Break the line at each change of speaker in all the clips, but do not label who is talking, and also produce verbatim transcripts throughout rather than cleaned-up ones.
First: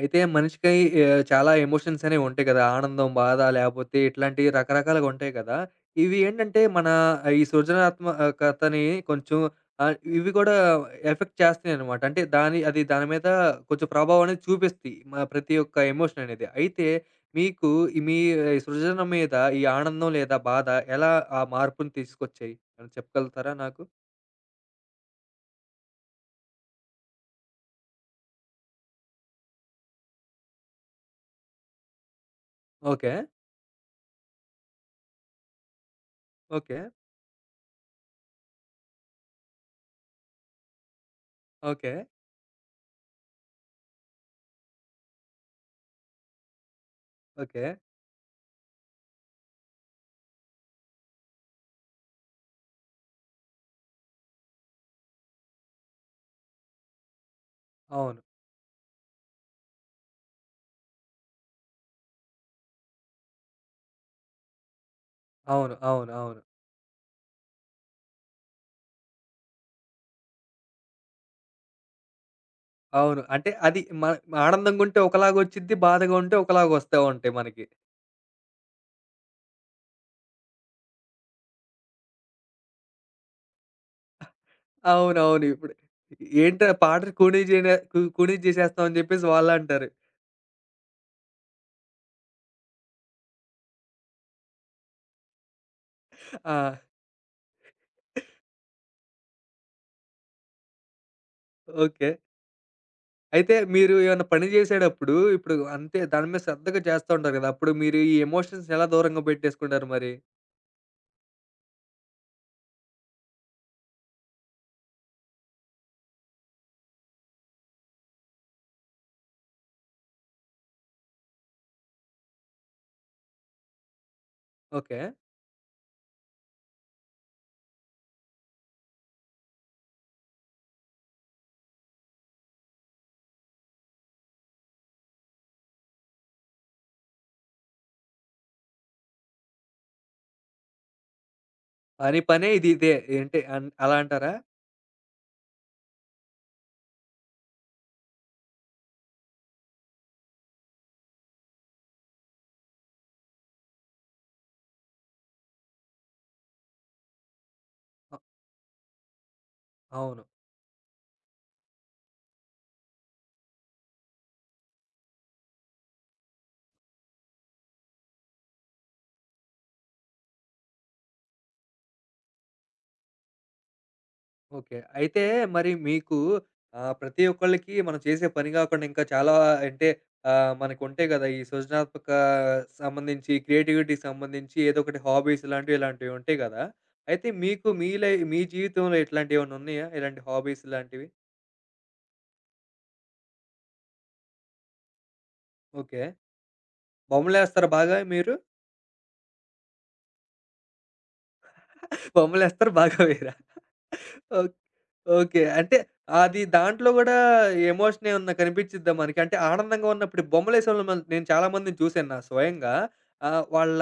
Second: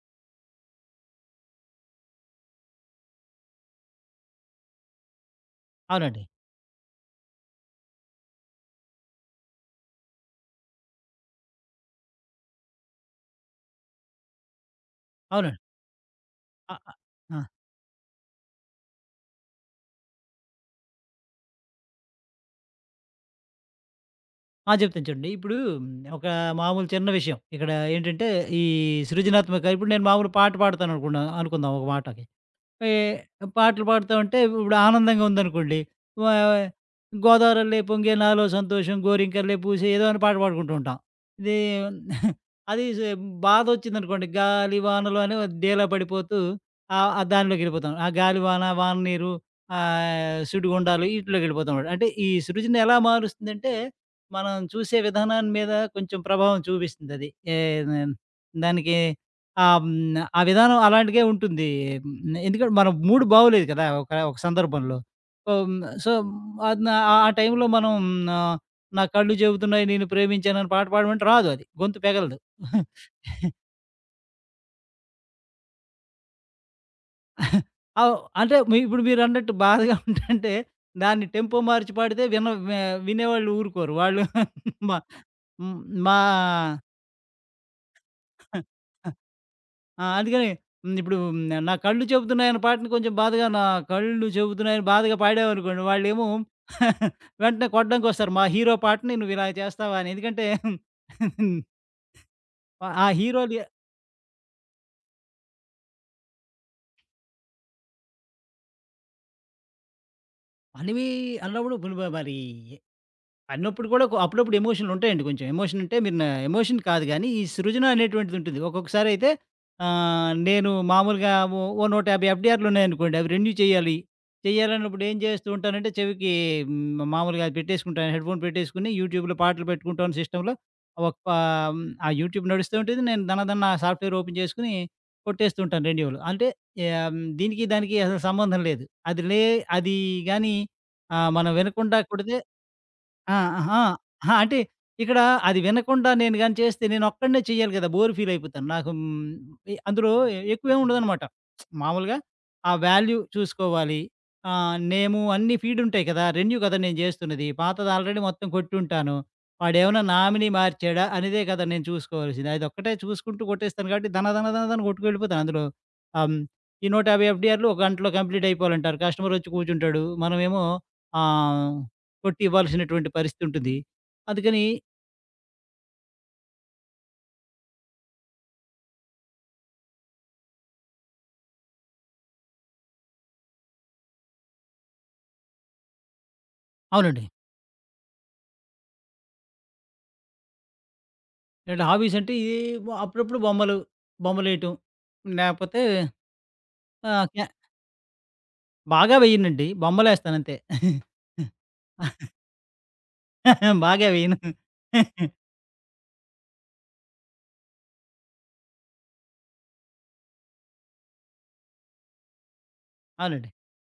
అయితే మనిషికి ఆహ్, చాలా ఎమోషన్స్ అనేవి ఉంటాయి కదా! ఆనందం, బాధ లేపోతే ఇట్లాంటి రకరకాలుగా ఉంటాయి కదా! ఇవి
అవునండి.
ఏంటంటే మన ఆ, ఈ సృజనాత్మకతని కొంచెం ఆహ్, ఇవి కూడా ఎఫెక్ట్ చేస్తాయన్నమాట. అంటే దాని అది దాని మీద కొంచెం ప్రభావం అనేది చూపిస్తాయి. మా ప్రతి
అవునండి.
ఒక్క ఎమోషన్ అనేది.
అ
అయితే
అ ఆ!
మీకు ఈ మీ ఆ, సృజన మీద ఈ ఆనందం లేదా బాధ ఎలా ఆ మార్పుని తీసుకొచ్చాయి? ఏమైనా చెప్పగలుగుతారా నాకు?
ఆ! చెప్తాను చూడండి. ఇప్పుడు ఒక మామూలు చిన్న విషయం. ఇక్కడ ఏంటంటే, ఈ సృజనాత్మక ఇప్పుడు నేను మామూలు పాట పాడతాననుకున్నా అనుకుందాం ఒక మాటకి. ఏ
ఓకే.
పాటలు పాడుతా ఉంటే ఇప్పుడు ఆనందంగా ఉందనుకోండి. వా
ఓకే.
గోదావరల్లే పొంగే నాలో సంతోషం, గోరింకలే పూసే ఏదో అని పాట పాడుకుంటూ ఉంటాం. ఇది
ఓకే.
అది సే బాధొచ్చిందనుకోండి, గాలి వానలో అని డేలా పడిపోతూ ఆహ్, ఆ
ఓకే.
దానిలోకెళ్ళిపోతాం. ఆ గాలి వాన, వాన నీరు, ఆహ్, సుడిగుండాలు ఈటిలోకెళ్ళిపోతాం. అంటే ఈ సృజన ఎలా మారుస్తుందంటే, మనం చూసే విధానాన్ని మీద కొంచెం ప్రభావం చూపిస్తుందది. ఏ
అవును,
దానికి ఆ! హ్మ్. ఆ విధానం అలాంటిదే ఉంటుంది. హ్మ్. ఎందుకంటే మన మూడ్ బాగోలేదు కదా! ఒక ఒక సందర్భంలో. సో,
అవును,
హ్మ్.
అవును,
సో,
అవును.
అది నా ఆ ఆ టైంలో మనం నా నా కళ్ళు చెబుతున్నాయి నేను ప్రేమించానని పాట పాడమంటే రాదు అది. గొంతు పెగలదు.
అవును. అంటే అది మ ఆనందంగుంటే ఒకలాగొచ్చిద్ది. బాధగా ఉంటే ఒకలాగొస్తా ఉంటాయి మనకి.
అవ్ అంటే మీ ఇప్పుడు మీరన్నట్టు బాధగా ఉంటంటే దాన్ని టెంపో మార్చి పాడితే విన వి వినేవాళ్ళు ఊరుకోరు. వాళ్ళు మా
అవునవును. ఇప్పుడు
హ్మ్. మా
ఏంట్రా పాటను కూనీ జేన కు కూనీ జేసేస్తున్నావు అని జెప్పేసి వాళ్ళంటారు.
ఆ! అందుకని హ్మ్. ఇప్పుడు ఉమ్, నా కళ్ళు చెబుతున్నాయన్న పాటని కొంచెం బాధగా నా కళ్ళు చెబుతున్నాయని బాధగా పాడామనుకోండి వాళ్ళేమో
ఆ!
వెంటనే కొట్టడానికొస్తారు. మా హీరో పాటని నువ్వు ఇలా చేస్తావా అని. ఎందుకంటే
ఓకే.
ఆ
అయితే
హీరోలు
మీరు ఏమన్నా పని జేసేటప్పుడు ఇప్పుడు అంతే దాని మీద శ్రద్ధగా చేస్తా ఉంటారు గదా! అప్పుడు మీరు ఈ ఎమోషన్స్‌ని ఎలా దూరంగా పెట్టేసుకుంటారు మరి?
అనేవి అన్నప్పుడు మరి అన్నప్పుడు కూడా కొ అప్పుడప్పుడు ఎమోషన్‌లుంటాయండి కొంచెం. ఎమోషన్ అంటే మీరు నా ఎమోషన్ కాదు గానీ, ఈ సృజన అనేటువంటిదుంటుంది. ఒక్కొక్కసారయితే ఆహ్, నేను మామూలుగా ఓ ఓ నూట యాభై ఎఫ్‌డిఆర్‌లున్నాయనుకోండి. అవి రెన్యూ చేయాలి.
ఓకే.
చేయాలన్నప్పుడు ఏం చేస్తూ ఉంటానంటే చెవికి హ్మ్, మామూలుగా అది పెట్టేసుకుంటాను. హెడ్‌ఫోన్ పెట్టేసుకొని యూట్యూబ్‌లో పాటలు పెట్టుకుంటాను సిస్టమ్‌లో. ఒక హ్మ్, ఆ యూట్యూబ్ నడుస్తూ ఉంటుంది. నేను దనదన సాఫ్ట్‌వేర్ ఓపెన్ చేసుకొని కొట్టేస్తూ ఉంటాను రెన్యూలు. అంటే ఆహ్, హ్మ్, దీనికి దానికి అసలు సంబంధం లేదు. అది లే అది గానీ ఆహ్, మనం వినకుండా
పని
కొడితే
పనే ఇది ఇదే.
ఆ!
ఏంటి అన్
ఆహా!
అలా అంటారా?
అహా! అంటే ఇక్కడ అది వినకుండా నేను గాని చేస్తే నేనొక్కడినే చేయాలి కదా! బోర్ ఫీల్ అయిపోతాను. నాకు హ్మ్, ఎ అందులో ఎక్కువేమి ఉండదనమాట. మామూలుగా ఆ వాల్యూ చూసుకోవాలి. ఆహ్, నేము అన్నీ ఫీడ్ ఉంటాయి కదా! రెన్యూ కదా నేను చేస్తున్నది. పాతది
అ
ఆల్రెడీ మొత్తం కొట్టుంటాను. వాడేమన్నా
అవును.
నామినీ మార్చాడా అనేదే కదా నేను చూసుకోవాల్సింది. అదొక్కటే చూసుకుంటూ కొట్టేస్తాను కాబట్టి ధన ధన ధన ధన కొట్టుకెళ్ళిపోతాను అందులో. ఆహ్, హ్మ్, ఈ నూట యాభై ఎఫ్‌డిఆర్‌లు ఒక గంటలో కంప్లీట్ అయిపోవాలంటారు. కస్టమర్ వచ్చి కూర్చుంటాడు. మనమేమో ఆహ్ కొట్టి ఇవ్వాల్సినటువంటి పరిస్థితి ఉంటుంది. అందుకని
ఓకే. అయితే మరి మీకు ఆహ్, ప్రతి ఒక్కళ్ళకి మనం చేసే పని గాకుండా ఇంకా చాలా అంటే ఆహ్, మనకుంటాయి గదా! ఈ సృజనాత్మక సంబంధించి క్రియేటివిటీకి సంబంధించి ఏదో ఒకటి హాబీస్ ఇలాంటివి, ఇలాంటివి ఉంటాయి గదా!
అవునండి.
అయితే మీకు మీ లై మీ జీవితంలో ఇట్లాంటియేమన్నా ఉన్నాయా? ఇలాంటి హాబీస్ లాంటివి?
ఇలాంటి హాబీస్ అంటే ఇది అప్పుడప్పుడు బొమ్మలు, బొమ్మలేయటం లేకపోతే
ఓకే.
ఆహ్, క్య
బొమ్మలేస్తారా బాగా మీరు?
బాగా వేయనండి. బొమ్మలేస్తానంతే.
బొమ్మలేస్తారా బాగా వేయరా?
బాగా వేయను.
ఓకే. ఓకే. అంటే అది దాంట్లో గూడా ఎమోషన్ ఏమన్నా కనిపిచ్చిద్దా మనకి? అంటే ఆనందంగా ఉన్నప్పుడు బొమ్మలేసేవాళ్ళని మనం నేను చాలా మందిని చూసాను నా స్వయంగా. ఆహ్,
అవునండి.
వాళ్ళ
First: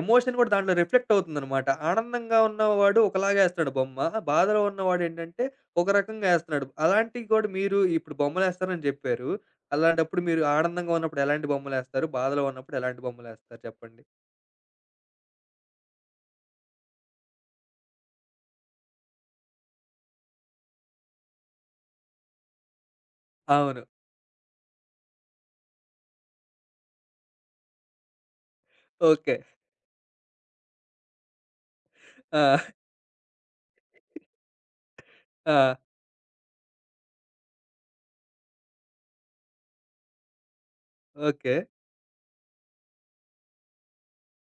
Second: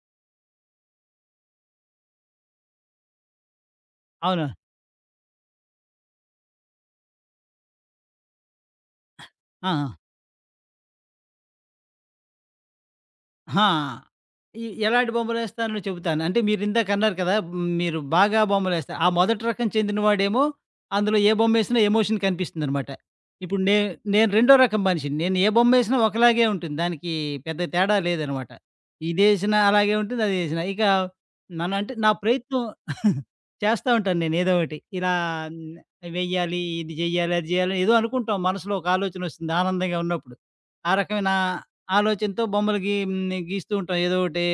ఎమోషన్ గూడా దాంట్లో రిఫ్లెక్ట్ అవుతుందనమాట. ఆనందంగా ఉన్నవాడు ఒకలాగా ఏస్తున్నాడు బొమ్మ.
అవును.
బాధలో ఉన్నవాడేంటంటే ఒక రకంగా ఏస్తున్నాడు. అలాంటివి గూడా మీరు ఇప్పుడు బొమ్మలేస్తారని జెప్పారు.
ఆ! ఆ!
అలాంటప్పుడు మీరు ఆనందంగా ఉన్నప్పుడు ఎలాంటి బొమ్మలేస్తారు? బాధలో ఉన్నప్పుడు ఎలాంటి బొమ్మలేస్తారు
అహా!
చెప్పండి?
ఎ ఎలాంటి బొమ్మలేస్తానో చెబుతాను. అంటే మీరిందాకన్నారు కదా! హ్మ్, మీరు బాగా బొమ్మలేస్తారు. ఆ మొదటి రకం చెందిన వాడేమో అందులో ఏ బొమ్మేసినా ఎమోషన్ కనిపిస్తుందనమాట. ఇప్పుడు నే
అవును.
నేను రెండో రకం మనిషిని. నేను ఏ బొమ్మేసినా ఒకలాగే ఉంటుంది. దానికి పెద్ద తేడా లేదనమాట.
ఓకే.
ఇదేసినా అలాగే ఉంటుంది. అదేసినా ఇక నన్ను అంటే నా ప్రయత్నం
ఆ!
చేస్తా ఉంటాను నేను ఏదో ఒకటి. ఇలా
ఆ!
హ్మ్, వెయ్యాలి, ఇది జెయ్యాలి, అది జెయ్యాలి ఏదో అనుకుంటాం. మనసులో ఒక ఆలోచనొస్తుంది ఆనందంగా ఉన్నప్పుడు. ఆ రకమైన
ఓకే.
ఆలోచనతో బొమ్మలు గీ హ్మ్. గీస్తూ ఉంటాం. ఏదో ఒకటి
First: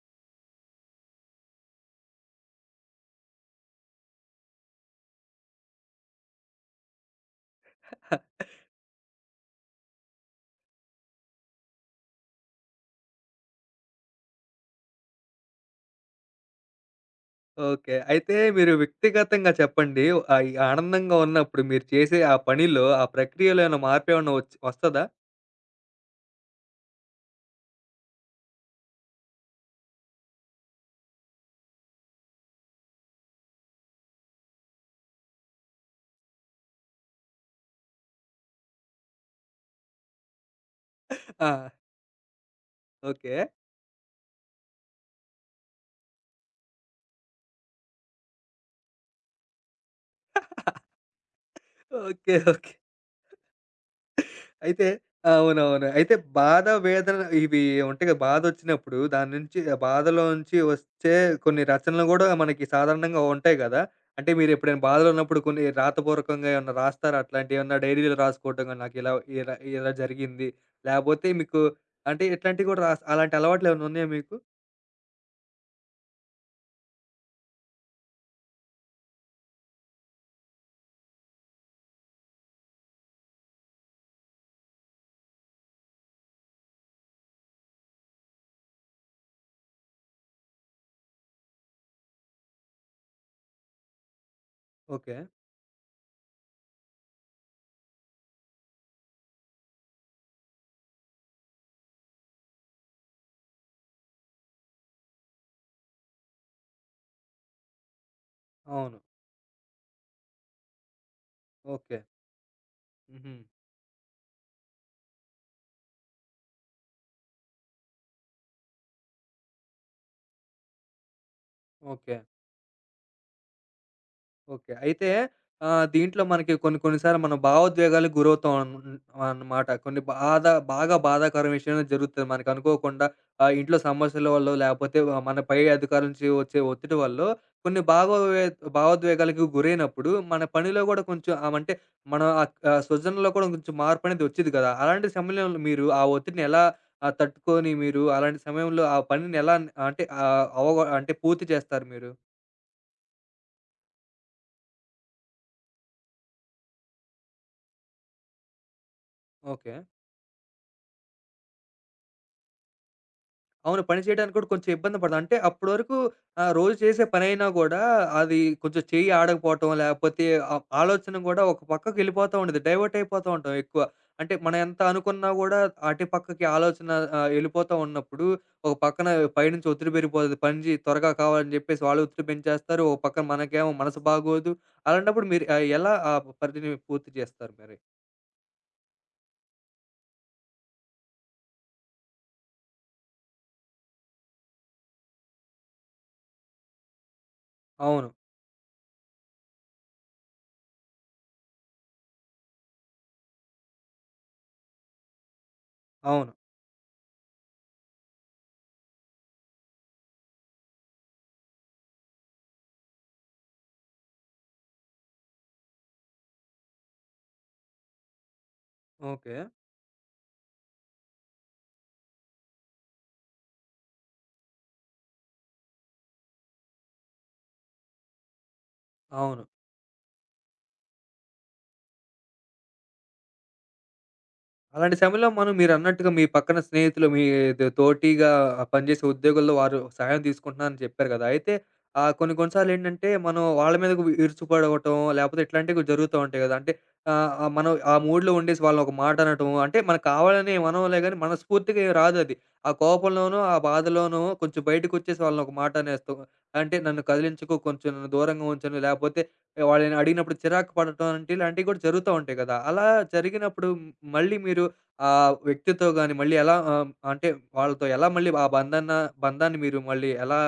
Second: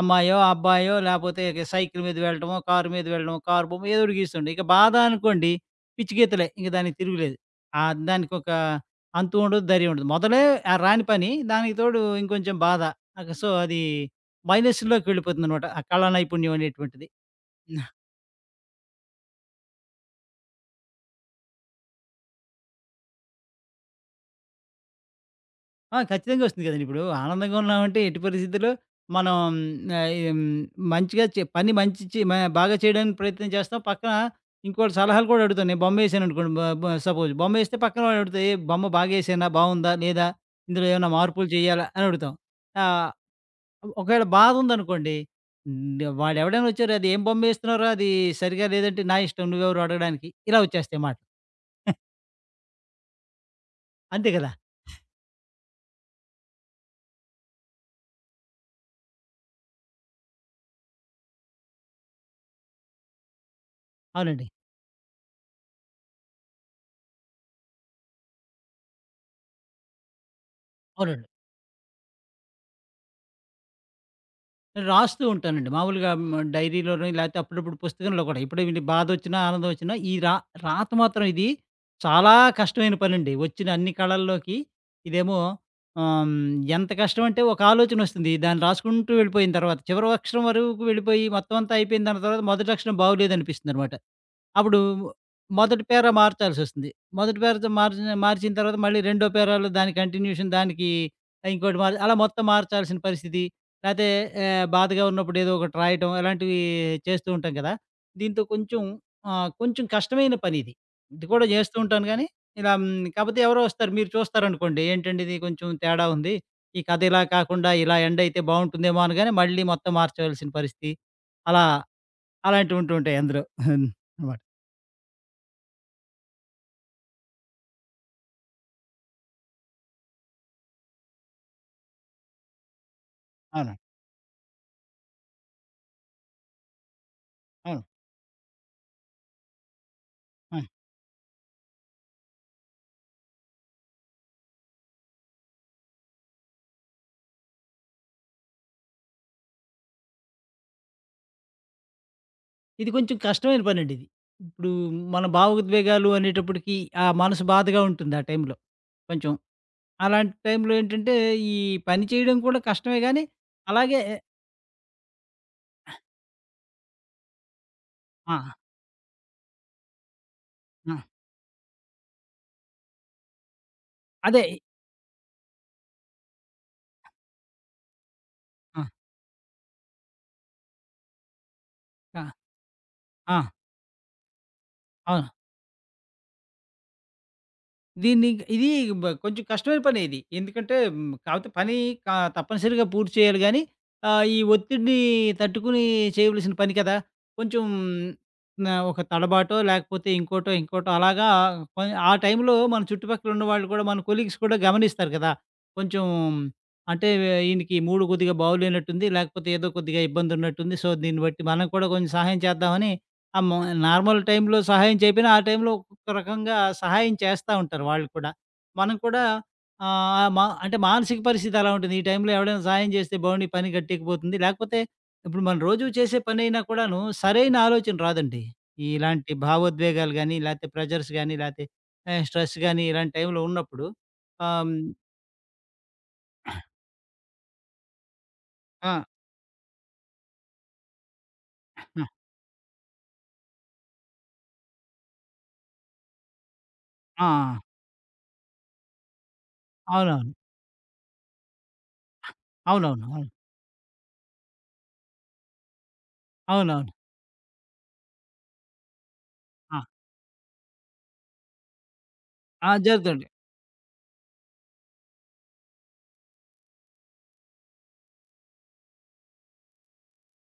అమ్మాయో, అబ్బాయో లేపోతే ఇక సైకిల్ మీద వెళ్ళటమో, కారు మీద వెళ్ళడమో, కారు బొమ్మ ఏదో ఒకటి గీస్తుండే. ఇక బాధ అనుకోండి పిచ్చి గీతలే. ఇంక దానికి తిరుగులేదు. ఆహ్, దానికొక అంతు ఉండదు, ధైర్యం ఉండదు. మొదలే ఆహ్, రాని పని దానికి తోడు ఇంకొంచెం బాధ. ఆహ్, సో, అది మైనస్‌లోకి వెళ్ళిపోతుందనమాట. ఆ కళా నైపుణ్యం అనేటువంటిది.
ఓకే. అయితే మీరు వ్యక్తిగతంగా చెప్పండి. ఆహ్, ఈ ఆనందంగా ఉన్నప్పుడు మీరు చేసే ఆ పనిలో, ఆ ప్రక్రియలో ఏమైనా మార్పేమన్నా వచ్ వస్తదా?
ఆ! ఖచ్చితంగా వస్తుంది కదండీ! ఇప్పుడు ఆనందంగా ఉన్నామంటే ఎట్టి పరిస్థితుల్లో మనం ఆహ్, హ్మ్, మంచిగా చే పని మంచి చే మ బాగా చేయడానికి ప్రయత్నం చేస్తాం. పక్కన ఇంకోటి సలహాలు కూడా అడుగుతాను. నేను బొమ్మేసాననుకోండి బ బ సపోజ్ బొమ్మేస్తే పక్కన వాడు అడుగుతాడు, "ఏ బొమ్మ బాగేసానా? బావుందా? లేదా? ఇందులో ఏమైనా మార్పులు
ఆ!
చేయాలా?" అని అడుగుతాం. ఆహ్,
ఓకే.
ఒకవేళ బాధ ఉందనుకోండి, హ్మ్, వాడెవడైనా వచ్చారు, "అది ఏం బొమ్మేస్తున్నావురా? అది సరిగ్గా లేదంటే", "నా ఇష్టం నువ్వెవరు అడగడానికి?" ఇలా వచ్చేస్తాయి మాటలు.
ఓకే. ఓకే.
అంతే కదా!
అయితే అవునవును. అయితే బాధ, వేదన ఇవి ఉంటాయి కదా! బాధొచ్చినప్పుడు దాని నుంచి ఆ బాధలో నుంచి వచ్చే కొన్ని రచనలు గూడా మనకి సాధారణంగా ఉంటాయి గదా! అంటే
అవునండి.
మీరెప్పుడైనా బాధలో ఉన్నప్పుడు కొన్ని రాతపూర్వకంగా ఏమన్నా రాస్తారా? అట్లాంటియేమన్నా డైరీలో రాసుకోవటం గాని నాకిలా ఇలా ఇలా ఇలా జరిగింది. లేపోతే
అవునండి.
మీకు అంటే ఇట్లాంటివి గూడా రాస్ అలాంటి అలవాట్లేమన్నా ఉన్నాయా మీకు?
రాస్తూ ఉంటానండి. మామూలుగా హ్మ్. డైరీలోనో లేతే అప్పుడప్పుడు పుస్తకంలో కూడా. ఇప్పుడు వీళ్ళకి బాధొచ్చినా, ఆనందమొచ్చినా ఈ రా రాత మాత్రం ఇది చాలా కష్టమైన పనండి. వచ్చిన అన్ని కళల్లోకి ఇదేమో ఆహ్, హ్మ్. ఎంత కష్టమంటే ఒక ఆలోచనొస్తుంది. దాన్ని రాసుకుంటూ వెళ్ళిపోయిన తర్వాత చివరి అక్షరం వరకు వెళ్ళిపోయి మొత్తం అంతా అయిపోయిన దాని తర్వాత మొదటి అక్షరం బాగోలేదనిపిస్తుందనమాట. అప్పుడు
ఓకే.
మొదటి పేరా మార్చాల్సొస్తుంది. మొదటి పేరాతో మార్చిన మార్చిన తర్వాత మళ్ళీ రెండో పేరాలో దాని కంటిన్యూషన్ దానికి ఇంకోటి మార్ అలా మొత్తం మార్చాల్సిన పరిస్థితి. లేతే ఆహ్, బాధగా ఉన్నప్పుడు ఏదో ఒకటి రాయటం ఇలాంటివి చేస్తూ ఉంటాం కదా! దీంతో కొంచెం
అవును.
ఆహ్, కొంచెం కష్టమైన పనిది. ఇది ఇది కూడా చేస్తూ
ఓకే.
ఉంటాను గానీ, ఇలా హ్మ్,
హుహు.
కాపోతే ఎవరో వస్తారు. మీరు చూస్తారనుకోండి, "ఏంటండి ఇది కొంచెం తేడా ఉంది. ఈ కథ ఇలా కాకుండా ఇలా ఎండ్ అయితే బావుంటుందేమో" అనగానే మళ్ళీ మొత్తం మార్చవలసిన పరిస్థితి. అలా
ఓకే.
అలాంటివి ఉంటూ ఉంటాయి అందులో. అనమాట.
ఓకే. అయితే ఆహ్, దీంట్లో మనకి కొన్ని కొన్ని సార్లు మనం భావోద్వేగాలకు గురవుతాం అన్ అన్నమాట. కొన్ని బాధ బాగా బాధాకరం విషయమే జరుగుతది. మనకు అనుకోకుండా ఆహ్, ఇంట్లో
అవునండి.
సమస్యల వల్లో లేపోతే వ మన పై అధికారుల నుంచి వచ్చే ఒత్తిడి వల్లో కొన్ని
అవును.
భావోద్వే భావోద్వేగాలకు గురైనప్పుడు మన
ఆ!
పనిలో గూడా కొంచెం ఆహ్, అంటే మన ఆహ్, ఆహ్, సృజనలో కూడా కొంచెం మార్పనేది ఒచ్చిద్ది కదా! అలాంటి సమయంలో మీరు ఆ ఒత్తిడిని ఎలా ఆహ్, తట్టుకొని మీరు అలాంటి సమయంలో ఆ పనిని ఎలా అంటే ఆహ్, అవగొ అంటే పూర్తి చేస్తారు మీరు?
ఇది కొంచెం కష్టమైన పనండి ఇది. ఇప్పుడు మన భావోద్వేగాలు అనేటప్పటికి ఆ మనసు బాధగా ఉంటుంది ఆ టైంలో కొంచెం.
ఓకే.
అలాంటి టైంలో ఏంటంటే, ఈ పని చేయడం కూడా కష్టమే గానీ,
అవును.
అలాగే
పని చేయడానికి కూడా కొంచెం ఇబ్బంది పడతాం. అంటే అప్పటి వరకు ఆహ్, రోజు చేసే పనైనా గూడా అది
ఆ!
కొంచెం చెయ్యి ఆడకపోవటం, లేకపోతే ఆ
ఆ!
ఆలోచన గూడా ఒక పక్కకెళ్ళిపోతా ఉండిద్ది. డైవర్ట్ అయిపోతా ఉంటాం ఎక్కువ. అంటే
అదే.
మనం ఎంత అనుకున్నా గూడా అటు పక్కకి ఆలోచన ఆహ్, ఎళ్ళిపోతా ఉన్నప్పుడు, ఒక
ఆ!
పక్కన పైనుంచి ఒత్తిడి పెరిగిపోతది. పని జెయి త్వరగా కావాలని జెప్పేసి వాళ్ళు
ఆ!
ఒత్తిడి పెంచేస్తారు. ఒక పక్కన
ఆ!
మనకేమో మనసు బాగోదు. అలాంటప్పుడు
అవును.
మీరు ఆహ్, ఎలా ఆ పనిని పూర్తి జేస్తారు మరి?
దీన్ని ఇది బ కొంచెం కష్టమైన పనే ఇది. ఎందుకంటే హ్మ్, కాపోతే పని క తప్పనిసరిగా పూర్తి చేయాలి గానీ, ఆహ్, ఈ ఒత్తిడిని తట్టుకుని చేయవలసిన పని కదా! కొంచెం
అవును.
నా ఒక తడబాటో లేకపోతే ఇంకోటో, ఇంకోటో అలాగా పని ఆ టైంలో మన చుట్టుపక్కల ఉన్నవాళ్ళు కూడా మన కొలీగ్స్ కూడా గమనిస్తారు కదా! కొంచెం
అవును.
అంటే ఈయనకి మూడ్ కొద్దిగా బాగోలేనట్టుంది. లేకపోతే ఏదో కొద్దిగా ఇబ్బందున్నట్టుంది. సో, దీన్ని బట్టి మనం కూడా కొంచెం సహాయం చేద్దామని ఆ! మో నార్మల్ టైమ్‌లో సహాయం చేయకపోయినా, ఆ టైమ్‌లో ఒక్కొక్క రకంగా సహాయం చేస్తా ఉంటారు వాళ్ళు కూడా. మనం కూడా
ఓకే.
ఆహ్, మా అంటే మానసిక పరిస్థితి అలా ఉంటుంది. ఈ టైమ్‌లో ఎవడైనా సహాయం చేస్తే బావుండు, ఈ పని గట్టెక్కిపోతుంది. లేకపోతే ఇప్పుడు మనం రోజు చేసే పనైనా కూడాను సరైన ఆలోచన రాదండి. ఈ ఇలాంటి
అవును.
భావోద్వేగాలు గాని, లేతే ప్రెషర్స్ గాని, లేతే ఆహ్, స్ట్రెస్ గాని ఇలాంటి టైమ్‌లో ఉన్నప్పుడు ఆహ్, హ్మ్.
అలాంటి సమయంలో మనం మీరన్నట్టుగా మీ పక్కన స్నేహితులు, మీ ద తోటిగా
ఆ!
పనిచేసే ఉద్యోగుల్లో వారు సహాయం తీసుకుంటున్నారని చెప్పారు కదా! అయితే
ఆ!
ఆహ్, కొన్ని కొన్ని సార్లేంటంటే మనం వాళ్ళ మీద వి విరుచుపడవటం లేపోతే ఇట్లాంటివి జరుగుతా ఉంటాయి గదా! అంటే
ఆ!
ఆహ్, ఆహ్, మనం ఆ మూడ్‌లో ఉండేసి వాళ్ళనొక మాట అనటం అంటే మనకు
అవునవును.
కావాలని ఏమనంలే గాని మనస్ఫూర్తిగా ఏం రాదది. ఆ
అవునవును. అవును.
కోపంలోనో, ఆ బాధలోనో కొంచెం బయటకొచ్చేసి వాళ్ళనొక మాట అనేస్తాం. అంటే
అవునవును.
నన్ను కదిలించకు, కొంచెం నన్ను దూరంగా ఉంచను లేపోతే
ఆ!
వాళ్ళని అడిగినప్పుడు చిరాకు పడటం అంటే ఇలాంటివి కూడా జరుగుతా ఉంటాయి కదా!
ఆ!
అలా
జరుగుతుంది.
జరిగినప్పుడు మ్ మళ్ళీ మీరు ఆ వ్యక్తితో గాని మళ్ళీ ఎలా ఆహ్, అంటే వాళ్ళతో ఎలా మళ్ళీ ఆ బంధన బంధాన్ని మీరు మళ్ళీ ఎలా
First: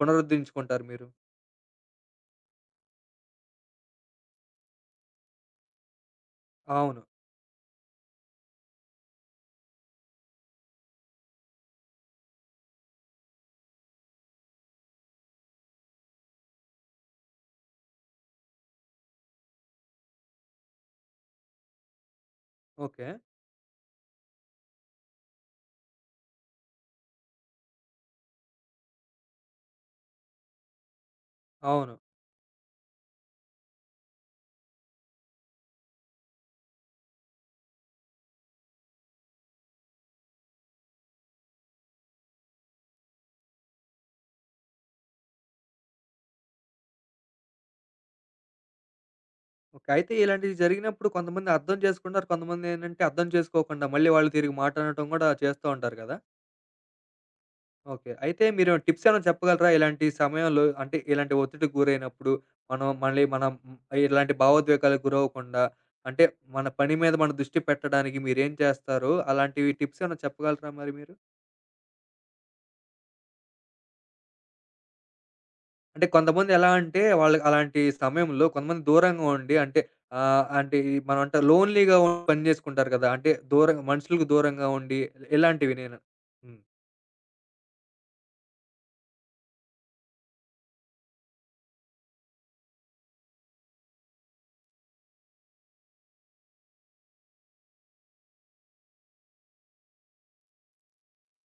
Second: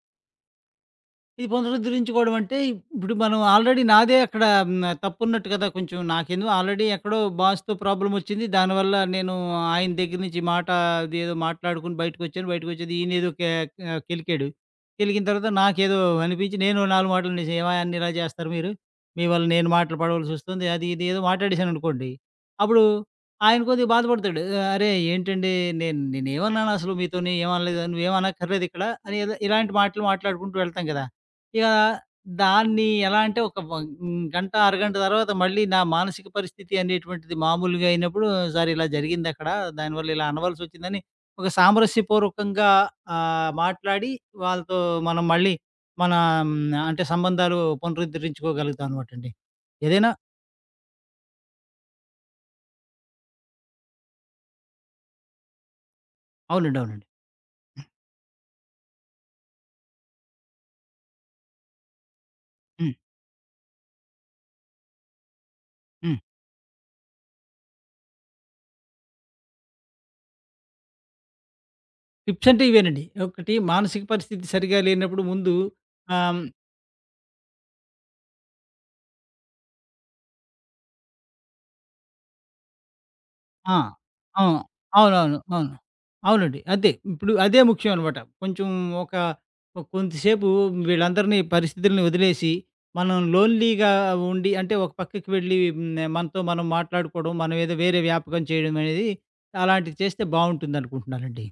పునరుద్ధరించుకుంటారు మీరు?
ఇది పునరుద్ధరించుకోవడం అంటే, ఇప్పుడు మనం ఆల్రెడీ నాదే అక్కడ హ్మ్. తప్పున్నట్టు కదా! కొంచెం నాకేందో ఆల్రెడీ
అవును.
ఎక్కడో బాస్‌తో ప్రాబ్లమొచ్చింది. దానివల్ల నేను ఆయన దగ్గర నుంచి మాట అదేదో మాట్లాడుకొని బయటకొచ్చాను. బయటకొచ్చేది ఈయనేదో కే ఆహ్, కెలికాడు. కెలికిన తర్వాత నాకేదో అనిపించి నేను నాలుగు మాటలు అనేసాను. "ఏమయ్య అన్ని ఇలా చేస్తారు మీరు? మీ వల్ల నేను మాటలు పడవలసొస్తుంది." అది ఇది ఏదో మాట్లాడేశాననుకోండి. అప్పుడు
ఓకే.
ఆయన కొద్దిగా బాధపడతాడు. ఆహ్, "అరే! ఏంటండి నేను నేనేమన్నానసలు మీతోని? ఏమనలేదు. నువ్వేం అనక్కర్లేదిక్కడ" అని ఏదో ఇలాంటి మాటలు మాట్లాడుకుంటూ వెళ్తాం కదా! ఇక
అవును.
దాన్ని ఎలా అంటే ఒక వ హ్మ్, గంట, అరగంట తర్వాత మళ్ళీ నా మానసిక పరిస్థితి అనేటువంటిది మామూలుగా అయినప్పుడు, "సార్ ఇలా జరిగిందక్కడ. దానివల్ల ఇలా అనవలసొచ్చిందని" ఒక సామరస్యపూర్వకంగా ఆహ్, మాట్లాడి వాళ్ళతో మనం మళ్ళీ మన హ్మ్, అంటే సంబంధాలు పునరుద్ధరించుకోగలుగుతాం అనమాటండి.
ఓకే.
ఏదైనా
అయితే ఇలాంటివి జరిగినప్పుడు కొంతమంది అర్థం చేసుకుంటారు. కొంతమందేంటంటే అర్థం చేసుకోకుండా మళ్ళీ వాళ్ళు తిరిగి మాట అనటం కూడా చేస్తూ ఉంటారు కదా!
అవునండి. అవునండి.
ఓకే. అయితే మీరు టిప్స్ ఏమైనా చెప్పగలరా? ఇలాంటి సమయంలో అంటే ఇలాంటి ఒత్తిడికి గురైనప్పుడు మనం
హ్మ్.
మళ్ళీ మనం హ్మ్, ఇలాంటి భావోద్వేగాలకు గురవ్వకుండా
హ్మ్.
అంటే మన పని మీద మన దృష్టి పెట్టడానికి మీరేం చేస్తారు? అలాంటివి టిప్స్ ఏమైనా చెప్పగలరా మరి మీరు?
టిప్స్ అంటే ఇవేనండి. ఒకటి మానసిక పరిస్థితి సరిగా లేనప్పుడు ముందు
అంటే
ఆహ్
కొంతమంది ఎలా అంటే వాళ్ళకి అలాంటి సమయంలో కొంతమంది దూరంగా ఉండి అంటే ఆహ్, అంటే ఈ మనం అంటే లోన్‌లీ‌గా పని చేసుకుంటారు కదా! అంటే
ఆ!
దూరంగా మనుషులకు
అవును.
దూరంగా ఉండి
అవునవును. అవును.
ఇలాంటివి నేను. హ్మ్.
అవునండి. అదే. ఇప్పుడు అదే ముఖ్యం అనమాట. కొంచెం ఒక కొంతసేపు వీళ్ళందరినీ పరిస్థితుల్ని వదిలేసి, మనం లోన్‌లీగా ఉండి అంటే ఒక పక్కకి వెళ్ళి హ్మ్, మనతో మనం మాట్లాడుకోవడం, మనం ఏదో వేరే వ్యాపకం చేయడం అనేది అలాంటివి చేస్తే బావుంటుందనుకుంటున్నానండి.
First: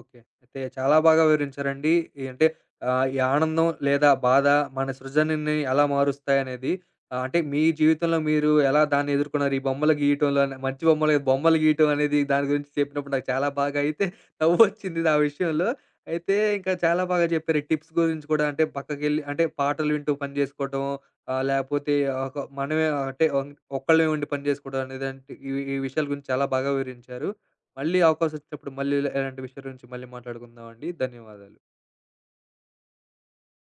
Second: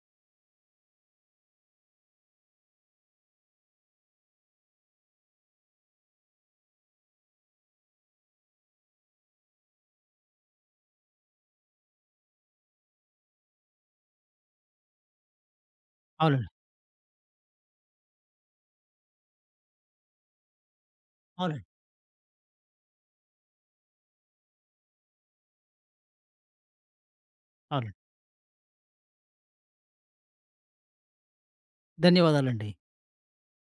ఓకే. అయితే చాలా బాగా వివరించారండి. ఈ అంటే ఆహ్, ఈ ఆనందం లేదా బాధ మన సృజనని ఎలా మారుస్తాయనేది. ఆహ్, అంటే మీ జీవితంలో మీరు ఎలా దాన్ని ఎదుర్కొన్నారు? ఈ బొమ్మలు గీయటంలో అనే- మంచి బొమ్మలు, బొమ్మలు గీయటం అనేది దాని గురించి చెప్పినప్పుడు నాకు చాలా బాగా అయితే నవ్వొచ్చింది నా విషయంలో. అయితే
అవునండి.
ఇంకా చాలా బాగా చెప్పారు. ఈ టిప్స్ గురించి కూడా అంటే పక్కకెళ్ళి అంటే పాటలు వింటూ పని జేసుకోవటం ఆహ్,
అవునండి.
లేపోతే ఒక మనమే అంటే ఒ ఒక్కళ్ళమే ఉండి పని జేసుకోవడం అనేదంటే ఈ ఈ విషయాల గురించి చాలా బాగా వివరించారు. మళ్ళీ
అవునండి.
అవకాశం వచ్చినప్పుడు మళ్ళీ ఇలా ఇలాంటి విషయం గురించి మళ్ళీ మాట్లాడుకుందామండి. ధన్యవాదాలు.
ధన్యవాదాలండి.